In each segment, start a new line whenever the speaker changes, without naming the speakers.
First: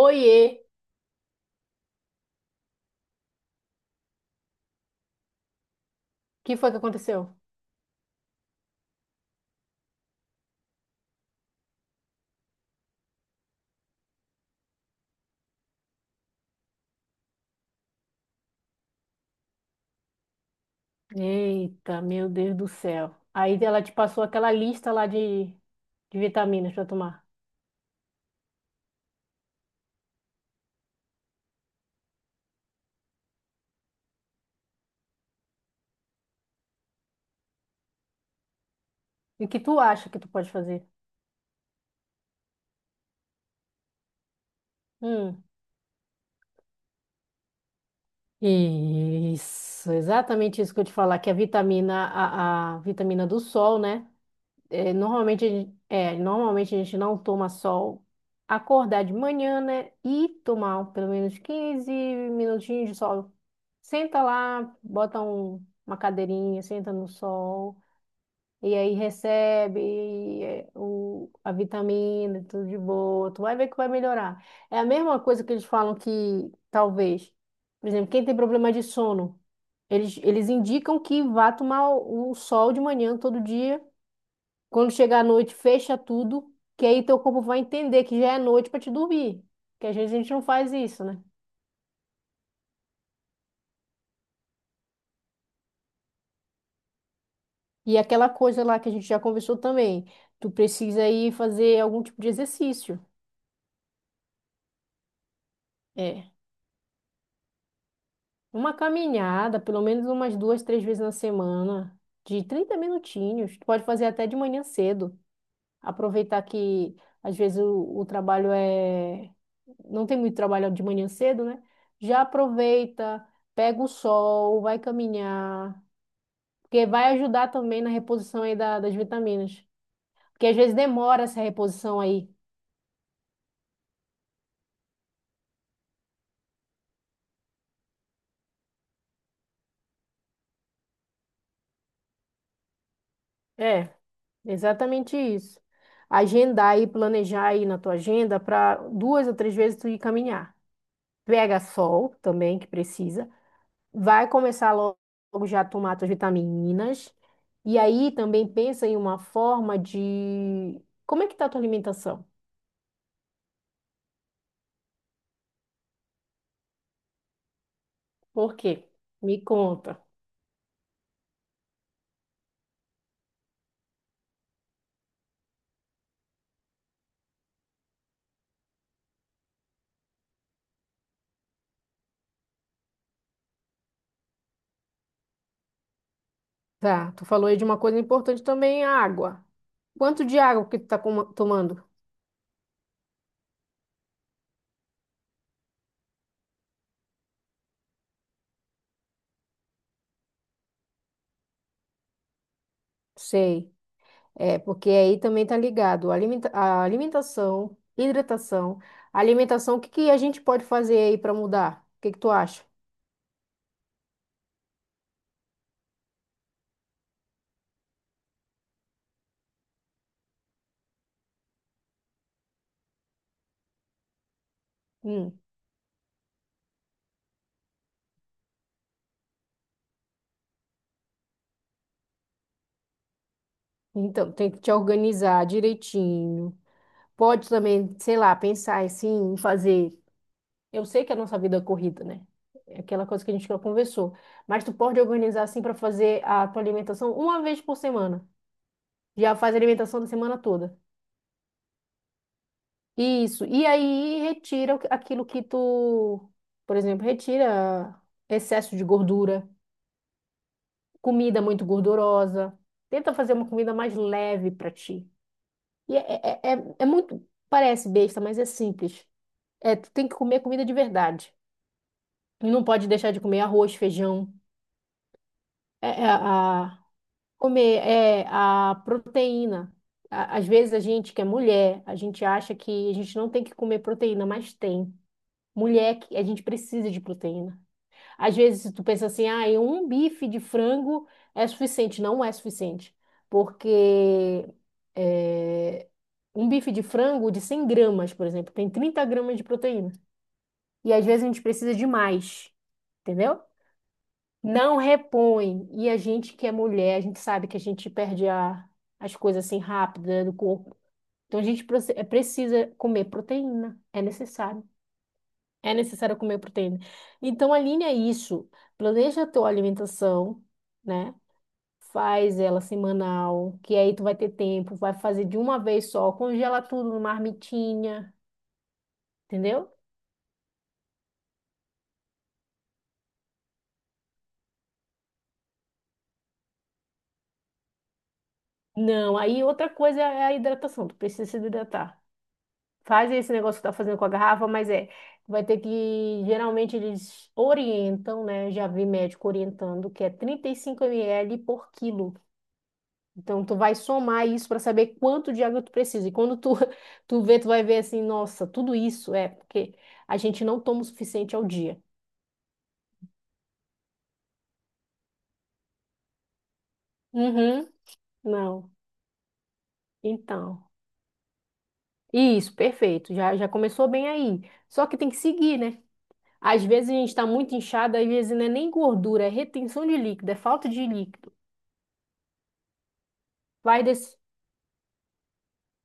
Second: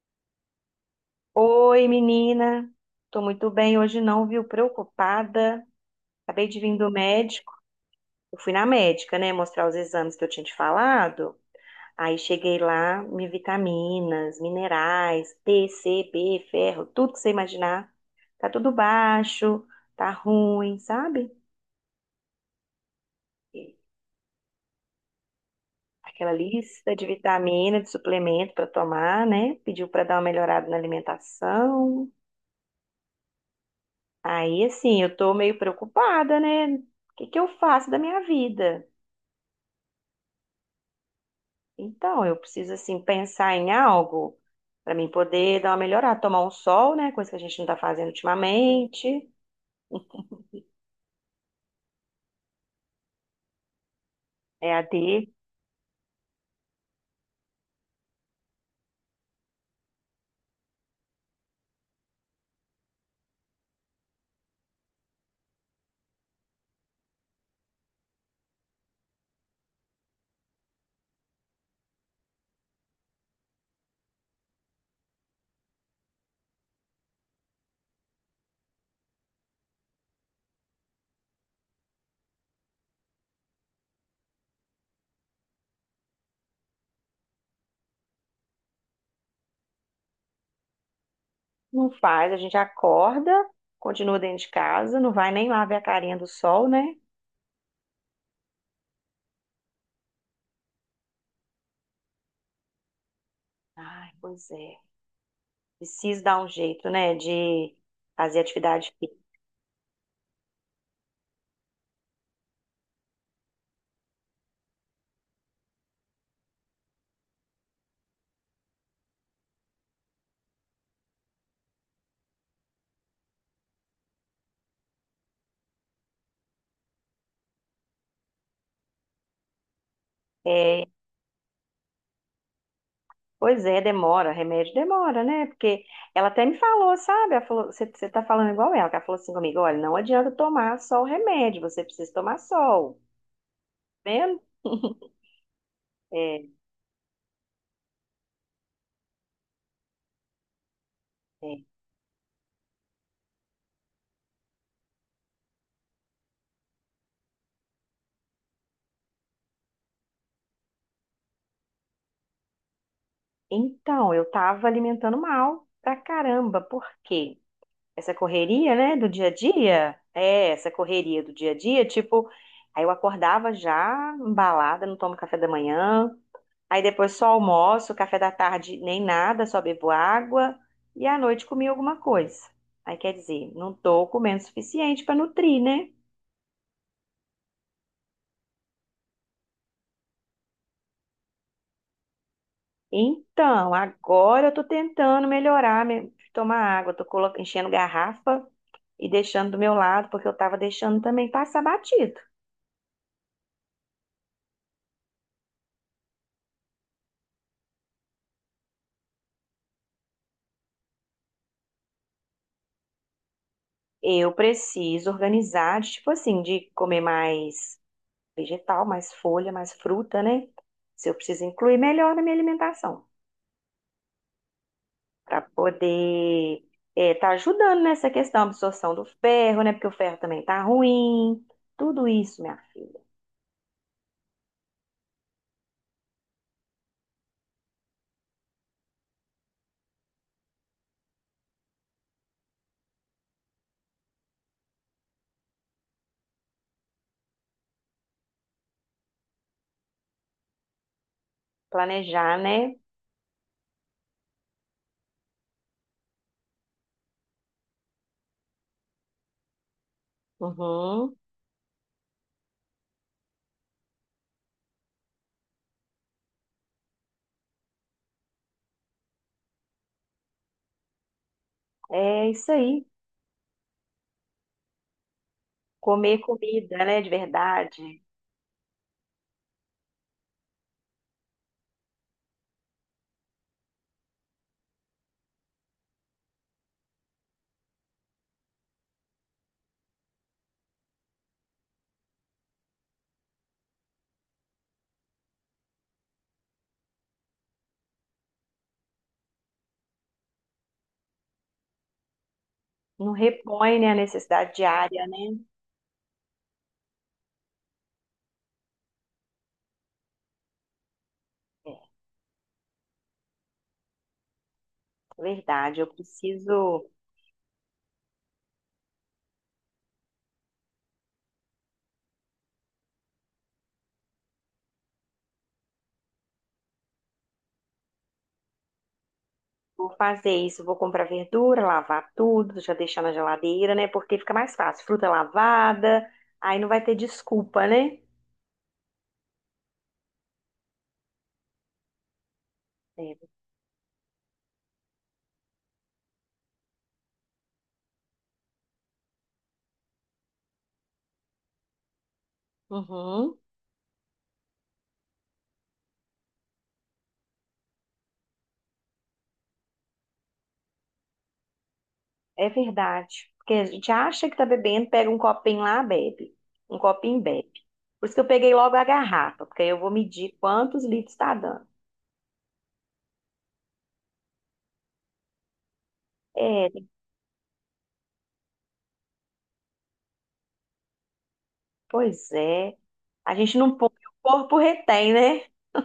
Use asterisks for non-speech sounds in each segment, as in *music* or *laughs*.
Oiê,
Oi, menina. Tô muito bem hoje não, viu? Preocupada.
o
Acabei
que
de
foi
vir
que
do
aconteceu?
médico. Eu fui na médica, né, mostrar os exames que eu tinha te falado. Aí cheguei lá, me vitaminas, minerais, D, C, B, ferro, tudo que você imaginar. Tá tudo baixo, tá ruim, sabe?
Eita, meu Deus do céu. Aí
E
ela te passou aquela lista lá de
Aquela
vitaminas para
lista de
tomar.
vitamina, de suplemento pra tomar, né? Pediu pra dar uma melhorada na alimentação. Aí, assim, eu tô meio preocupada, né? O que que eu faço da minha vida?
E o que tu acha que tu pode fazer?
Então, eu preciso, assim, pensar em algo para mim
Hum.
poder dar uma melhorada, tomar um sol, né? Coisa que a gente não tá fazendo ultimamente.
Isso, exatamente isso que eu te falar, que a vitamina, a vitamina do sol, né?
É a
É,
D,
normalmente, normalmente a gente não toma sol, acordar de manhã, né? E tomar pelo menos 15 minutinhos de sol. Senta lá, bota uma cadeirinha, senta no sol. E aí recebe a vitamina, tudo de boa. Tu vai ver que vai melhorar. É a mesma coisa que eles falam que talvez, por exemplo, quem tem problema de sono, eles indicam que vá tomar o sol de manhã todo dia. Quando chegar à noite, fecha tudo, que aí teu corpo vai entender que já é noite para te dormir. Que às vezes a gente não faz isso, né?
não faz, a gente acorda, continua dentro de casa, não vai nem lá ver a carinha do sol, né?
E aquela coisa lá que a gente já conversou também, tu precisa ir fazer algum tipo de exercício.
Ai, pois é. Preciso
É.
dar um jeito, né? De fazer
Uma
atividade física.
caminhada, pelo menos umas duas, três vezes na semana, de 30 minutinhos. Tu pode fazer até de manhã cedo. Aproveitar que às vezes o trabalho é. Não tem muito trabalho de manhã cedo, né? Já aproveita, pega o sol, vai caminhar, porque vai ajudar também na reposição aí das vitaminas. Porque às vezes demora essa reposição aí.
Pois é, demora, remédio demora, né? Porque ela até me falou, sabe? Ela falou, você tá falando igual ela, que ela falou assim comigo, olha, não adianta tomar só o remédio, você precisa tomar sol,
É,
tá vendo? *laughs*
exatamente isso.
É,
Agendar e planejar aí na tua agenda para duas ou três vezes tu ir caminhar.
é.
Pega sol também, que precisa. Vai começar logo já a tomar suas vitaminas. E aí também pensa em uma forma de... Como é que tá a tua alimentação?
Então, eu tava alimentando mal pra caramba, por quê? Essa
Por
correria,
quê?
né, do dia a
Me conta.
dia, é, essa correria do dia a dia, tipo, aí eu acordava já embalada, não tomo café da manhã, aí depois só almoço, café da tarde nem nada, só bebo água e à noite comi alguma coisa. Aí quer dizer, não tô comendo o suficiente para nutrir, né?
Tá, tu falou aí de uma coisa importante também, a água. Quanto de água que tu tá tomando?
Então, agora eu tô tentando melhorar, tomar água, enchendo garrafa e deixando do meu lado, porque eu tava deixando também passar batido.
Sei. É, porque aí também tá ligado. A alimentação, hidratação. Alimentação, o que que a gente pode fazer aí para mudar? O que que tu acha?
Eu preciso organizar, de, tipo assim, de comer mais vegetal, mais folha, mais fruta, né? Se eu preciso incluir melhor na minha alimentação.
Hum.
Para poder estar ajudando nessa questão, absorção do ferro, né? Porque o ferro também tá ruim. Tudo isso, minha filha.
Então, tem que te organizar direitinho. Pode também, sei lá, pensar assim, em fazer. Eu sei que a nossa vida é corrida, né? É aquela coisa que a gente já conversou. Mas tu pode organizar assim para fazer a tua alimentação uma vez por semana. Já faz a alimentação da semana toda.
Planejar, né?
Isso. E aí retira aquilo que tu, por exemplo, retira excesso de gordura,
Uhum.
comida muito gordurosa. Tenta fazer uma comida mais leve para ti. E é muito. Parece besta, mas é simples. É, tu tem que comer comida de verdade.
É
E
isso
não
aí.
pode deixar de comer arroz, feijão, é, é,
Comer
a,
comida, né? De
comer
verdade.
a proteína. Às vezes a gente que é mulher, a gente acha que a gente não tem que comer proteína, mas tem. Mulher, a gente precisa de proteína. Às vezes tu pensa assim, ah, e um bife de frango é suficiente. Não é suficiente, porque é, um bife de frango de 100 gramas, por exemplo, tem 30 gramas de proteína. E às vezes a gente precisa de mais,
Não
entendeu?
repõe, né, a necessidade
Não
diária, né?
repõe. E a gente que é mulher, a gente sabe que a gente perde as coisas assim rápida do corpo. Então a gente
É,
precisa comer proteína. É necessário. É
verdade. Eu
necessário comer proteína.
preciso.
Então alinha isso. Planeja a tua alimentação, né? Faz ela semanal, que aí tu vai ter tempo, vai fazer de uma vez só, congela tudo numa marmitinha, entendeu?
Vou fazer isso, vou comprar verdura, lavar tudo, já deixar na geladeira, né? Porque fica mais fácil. Fruta lavada, aí não vai ter desculpa, né?
Não, aí outra coisa é a hidratação, tu precisa se hidratar.
É.
Fazem esse negócio que tá fazendo com a garrafa, mas vai ter que, geralmente eles orientam, né? Já vi médico orientando que é 35 ml por quilo.
Uhum.
Então tu vai somar isso para saber quanto de água tu precisa. E quando tu *laughs* tu vê, tu vai ver assim, nossa, tudo isso é porque a gente não toma o suficiente ao dia.
É verdade. Porque a gente acha que tá bebendo, pega um copinho lá, bebe. Um copinho, bebe.
Uhum,
Por isso que eu peguei
não.
logo a garrafa, porque aí eu vou medir
Então,
quantos litros está dando.
isso, perfeito. Já já começou bem aí. Só que tem que seguir, né? Às
É,
vezes a gente está muito inchado, às vezes não é nem gordura, é retenção de líquido, é falta de líquido.
pois é. A gente não
Vai
põe, o
desse.
corpo retém, né?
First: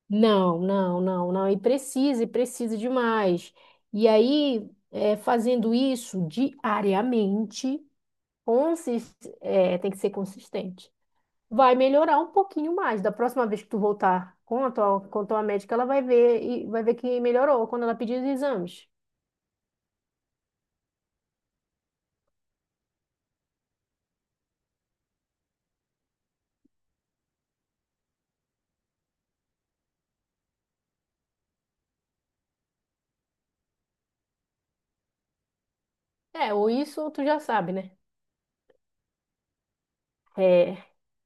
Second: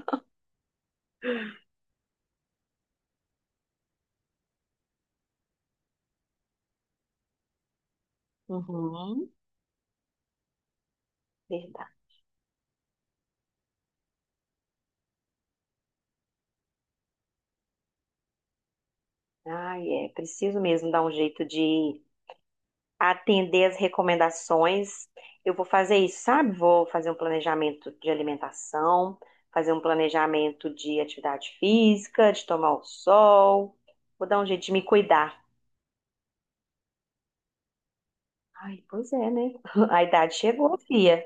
Não, não, não, não. E precisa demais. E aí, fazendo isso diariamente,
Uhum,
tem que ser consistente. Vai
verdade.
melhorar um pouquinho mais. Da próxima vez que tu voltar com a tua médica, ela vai ver e vai ver que melhorou quando ela pedir os exames.
Ai, é, preciso mesmo dar um jeito de atender as recomendações. Eu vou fazer isso, sabe? Vou fazer um planejamento de alimentação, fazer um planejamento de atividade física, de tomar o sol. Vou dar um jeito de me cuidar.
É, ou isso, ou tu já sabe, né?
Ai, pois é, né? *laughs* A idade chegou,
É,
fia.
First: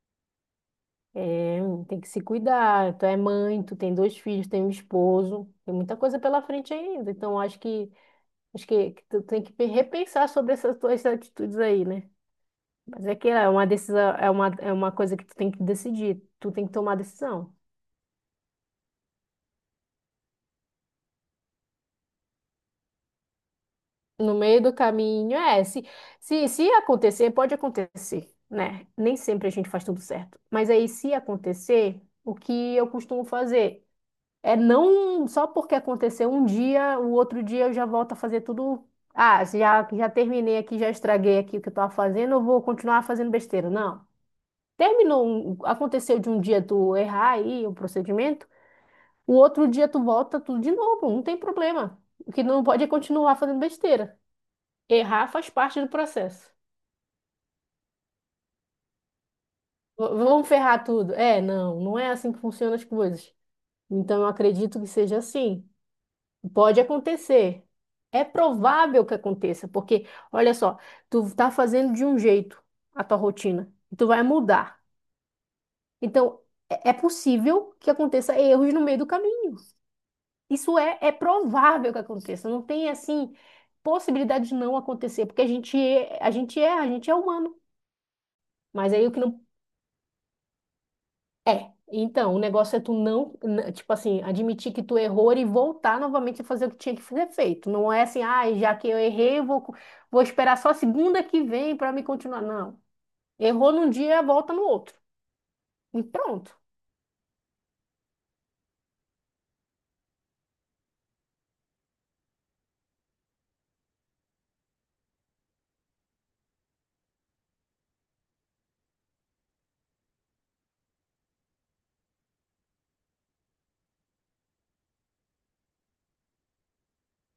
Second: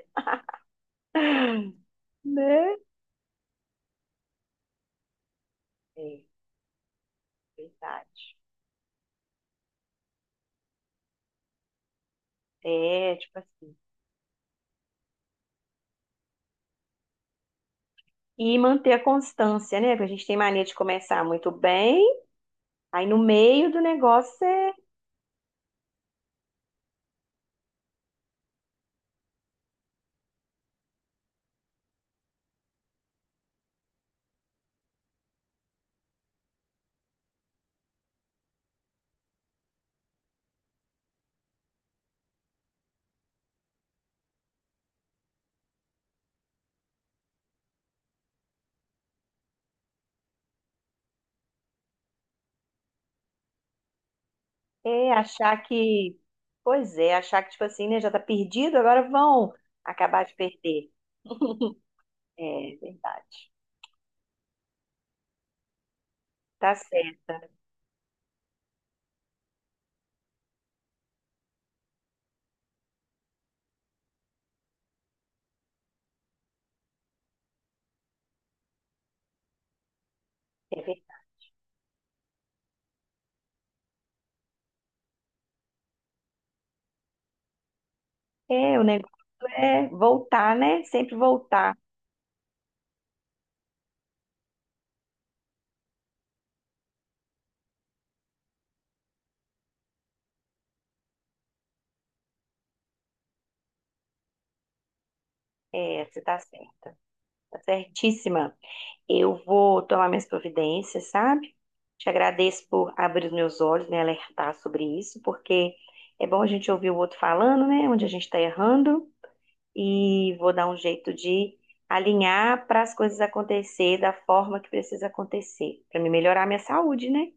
é, tem que se
Né?
cuidar. Tu é mãe, tu tem dois filhos, tem um esposo, tem muita coisa
É,
pela frente ainda. Então, acho que
verdade.
Acho que, tu tem que repensar sobre essas tuas atitudes aí, né? Mas
É,
é que
tipo
é uma
assim.
decisão, é uma coisa que tu tem que decidir, tu tem que tomar a decisão.
E manter a constância, né? Porque a gente tem mania de começar muito bem, aí no meio do
No
negócio
meio do
você...
caminho, se acontecer, pode acontecer, né? Nem sempre a gente faz tudo certo. Mas aí, se acontecer, o que eu costumo fazer é não só porque aconteceu um dia, o outro dia eu já volto a fazer tudo. Ah, já, já terminei aqui, já estraguei aqui o que eu tava fazendo, eu vou continuar fazendo besteira. Não. Terminou, aconteceu de um dia tu errar aí o procedimento, o outro dia tu volta tudo de novo, não tem problema. O que não pode é continuar fazendo besteira.
É,
Errar faz
achar
parte do
que,
processo.
pois é, achar que, tipo assim, né, já tá perdido, agora vão acabar de
Vamos ferrar
perder.
tudo. É, não, não é assim que funcionam
É
as coisas.
verdade.
Então eu acredito que seja assim.
Tá
Pode
certa.
acontecer. É provável que aconteça, porque olha só, tu tá fazendo de um jeito a tua rotina, e tu vai mudar. Então é possível que aconteça erros no meio do caminho.
É,
Isso é
verdade.
provável que aconteça, não tem assim possibilidade de não acontecer, porque a gente é, a gente é, a gente é humano.
É, o
Mas aí
negócio
o que não
é voltar, né? Sempre
é.
voltar.
Então, o negócio é tu não, tipo assim, admitir que tu errou e voltar novamente a fazer o que tinha que ser feito. Não é assim, ah, já que eu errei, eu vou esperar só a segunda que vem para me continuar. Não. Errou num dia, volta no outro. E
É, você tá
pronto.
certa. Tá certíssima. Eu vou tomar minhas providências, sabe? Te agradeço por abrir os meus olhos, me alertar sobre isso, porque é bom a gente ouvir o outro falando, né? Onde a gente tá errando. E vou dar um jeito de alinhar para as coisas acontecer da forma que precisa acontecer, para me melhorar a minha saúde, né?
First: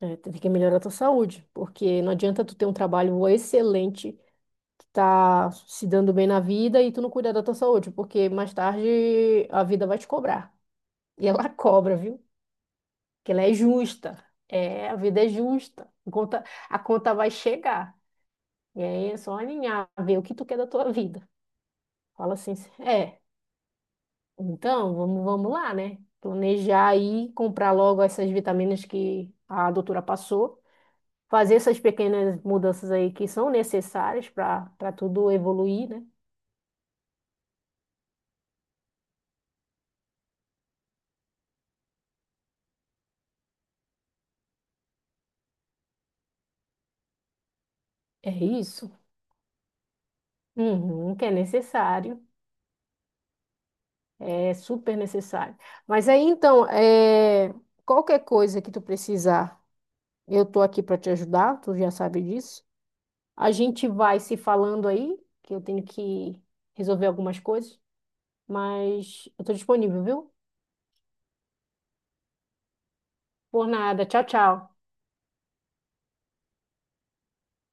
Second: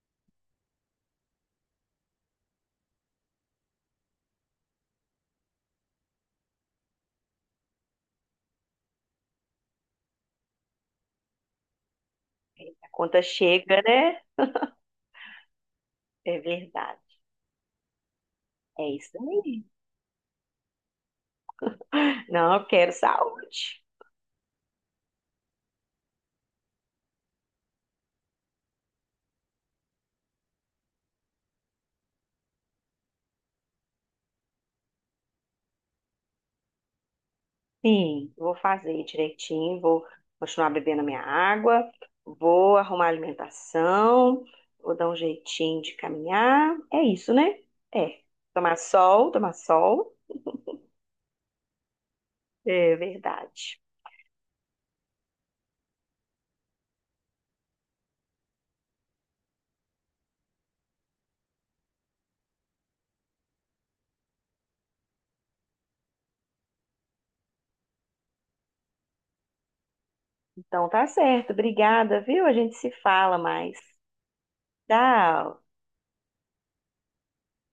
É, tu tem que melhorar a tua saúde, porque não adianta tu ter um trabalho excelente tu tá se dando bem na vida e tu não cuida da tua saúde, porque mais tarde a vida vai te cobrar. E ela *laughs* cobra, viu?
A conta
Porque ela é
chega, né?
justa. É, a vida é justa. A
É
conta, a conta
verdade.
vai chegar. E
É
aí
isso
é só
aí.
alinhar, ver o que tu quer da tua vida. Fala assim,
Não, eu quero
é,
saúde.
então vamos lá, né? Planejar aí, comprar logo essas vitaminas que a doutora passou. Fazer essas pequenas mudanças aí que são necessárias para tudo evoluir, né?
Sim, vou fazer direitinho, vou continuar bebendo a minha água, vou arrumar a alimentação, vou dar um jeitinho de caminhar. É isso, né? É.
É
Tomar
isso.
sol, tomar sol.
Uhum, que é necessário,
É verdade.
é super necessário. Mas aí então, qualquer coisa que tu precisar, eu tô aqui para te ajudar, tu já sabe disso. A gente vai se falando aí, que eu tenho que resolver algumas coisas, mas eu tô disponível, viu?
Então tá certo. Obrigada, viu? A gente se fala
Por
mais.
nada, tchau, tchau.
Tchau.